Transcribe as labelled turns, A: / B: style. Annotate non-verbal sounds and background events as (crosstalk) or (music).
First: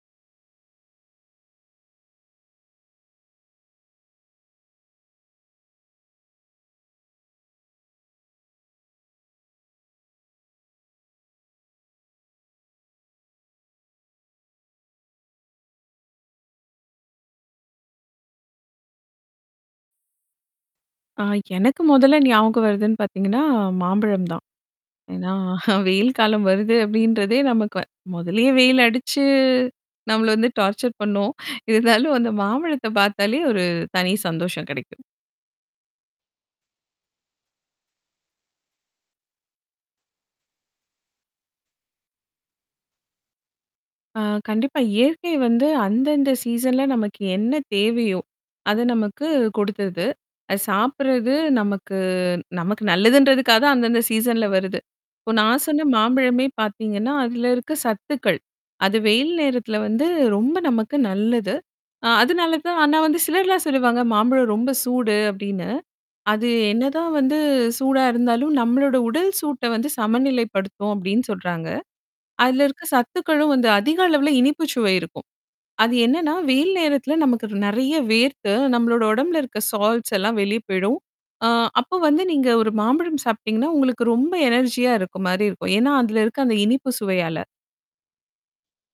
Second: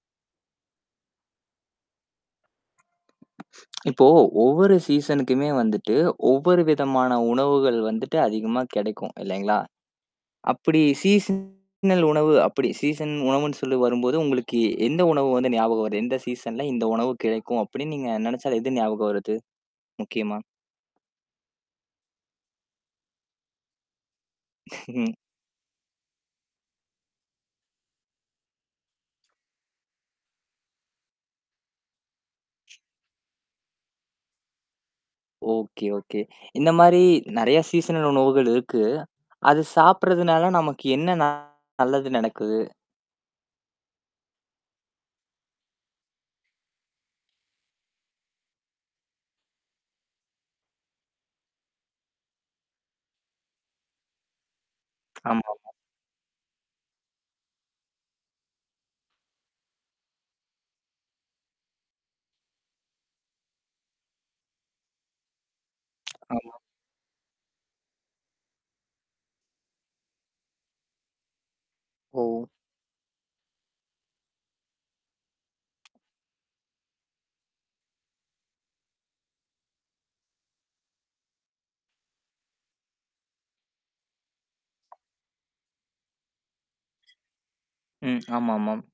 A: (smacks lips) இப்போ ஒவ்வொரு சீசனுக்குமே வந்துட்டு, ஒவ்வொரு விதமான உணவுகள் வந்துட்டு அதிகமா கிடைக்கும் இல்லேங்களா! அப்பிடி சீசனல் உணவு அப்பிடி சீசன் உணவுன்னு சொல்லி வரும்போது. உங்களுக்கு எ எந்த உணவு வந்து ஞாபகம் வருது? எந்த சீசன்ல இந்த உணவு கிடைக்கும் அப்பிடின்னு நீங்க நெனச்சால எது ஞாபகம் வருது முக்கியமா?
B: ஆ எனக்கு முதல்ல ஞாபகம் வருதுன்னு பாத்தீங்கன்னா, மாம்பழம் தான்.
A: (chuckles)
B: ஏன்னா (chuckles) வெயில் காலம் வருது அப்பிடின்றதே நமக்கு முதலே வெயில் அடிச்சு. நம்மள வந்து டார்ச்சர் பண்ணும். இருந்தாலும் அந்த மாபழத்த பாத்தாலே ஒரு தனி சந்தோஷம் கெடைக்கும்.
A: Okay, okay. இந்தமாரி நெறைய சீசனல் உணவுகள் இருக்கு. அது சாப்பிட்றதுனால நமக்கு என்ன ந நல்லது நடக்குது?
B: ஆ கண்டிப்பா. இயற்கை வந்து அந்தந்த சீசன்ல நமக்கு என்ன தேவையோ! அத நமக்கு குடுத்தது. அத சாப்புட்றது நமக்கு நமக்கு நல்லதுன்றதுக்காக அந்தந்த சீசன்ல வருது. இப்ப நான்
A: ஆமாமா.
B: சொன்ன மாம்பழமே பாத்தீங்கன்னா, அது இருக்க சத்துக்கள். அது வெயில் நேரத்தில வந்து ரொம்ப நமக்கு நல்லது. அ அதனால தான் ஆனா வந்து சிலர்லாம் சொல்லுவாங்க. மாம்பழம் ரொம்ப சூடு அப்பிடின்னு. அது
A: ஆமா.
B: என்னதான் வந்து சூடா இருந்தாலும் நம்மளோட உடல் சூட்ட வந்து சமநிலைப்படுத்தும் அப்பிடின்னு சொல்றாங்க.
A: ஓ!
B: அதுல இருக்க சத்துக்களும் வந்து அதிக அளவுல இனிப்புச்சுவை இருக்கும். அது என்னன்னா, வெயில் நேரத்தில நமக்கு நெறைய வேர்த்து நம்மளோட உடம்புல இருக்க சால்ஸ் எல்லாம் வெளிய போயிடும். ஆ அப்போ வந்து நீங்க ஒரு மாம்பழம் சாப்பி்டீங்கன்னா, உங்களுக்கு ரொம்ப எனர்ஜியா இருக்கமாரி இருக்கும். ஏன்னா அதுல இருக்குற அந்த இனிப்பு சுவையால.
A: ம். ஆமா, ஆமாம்.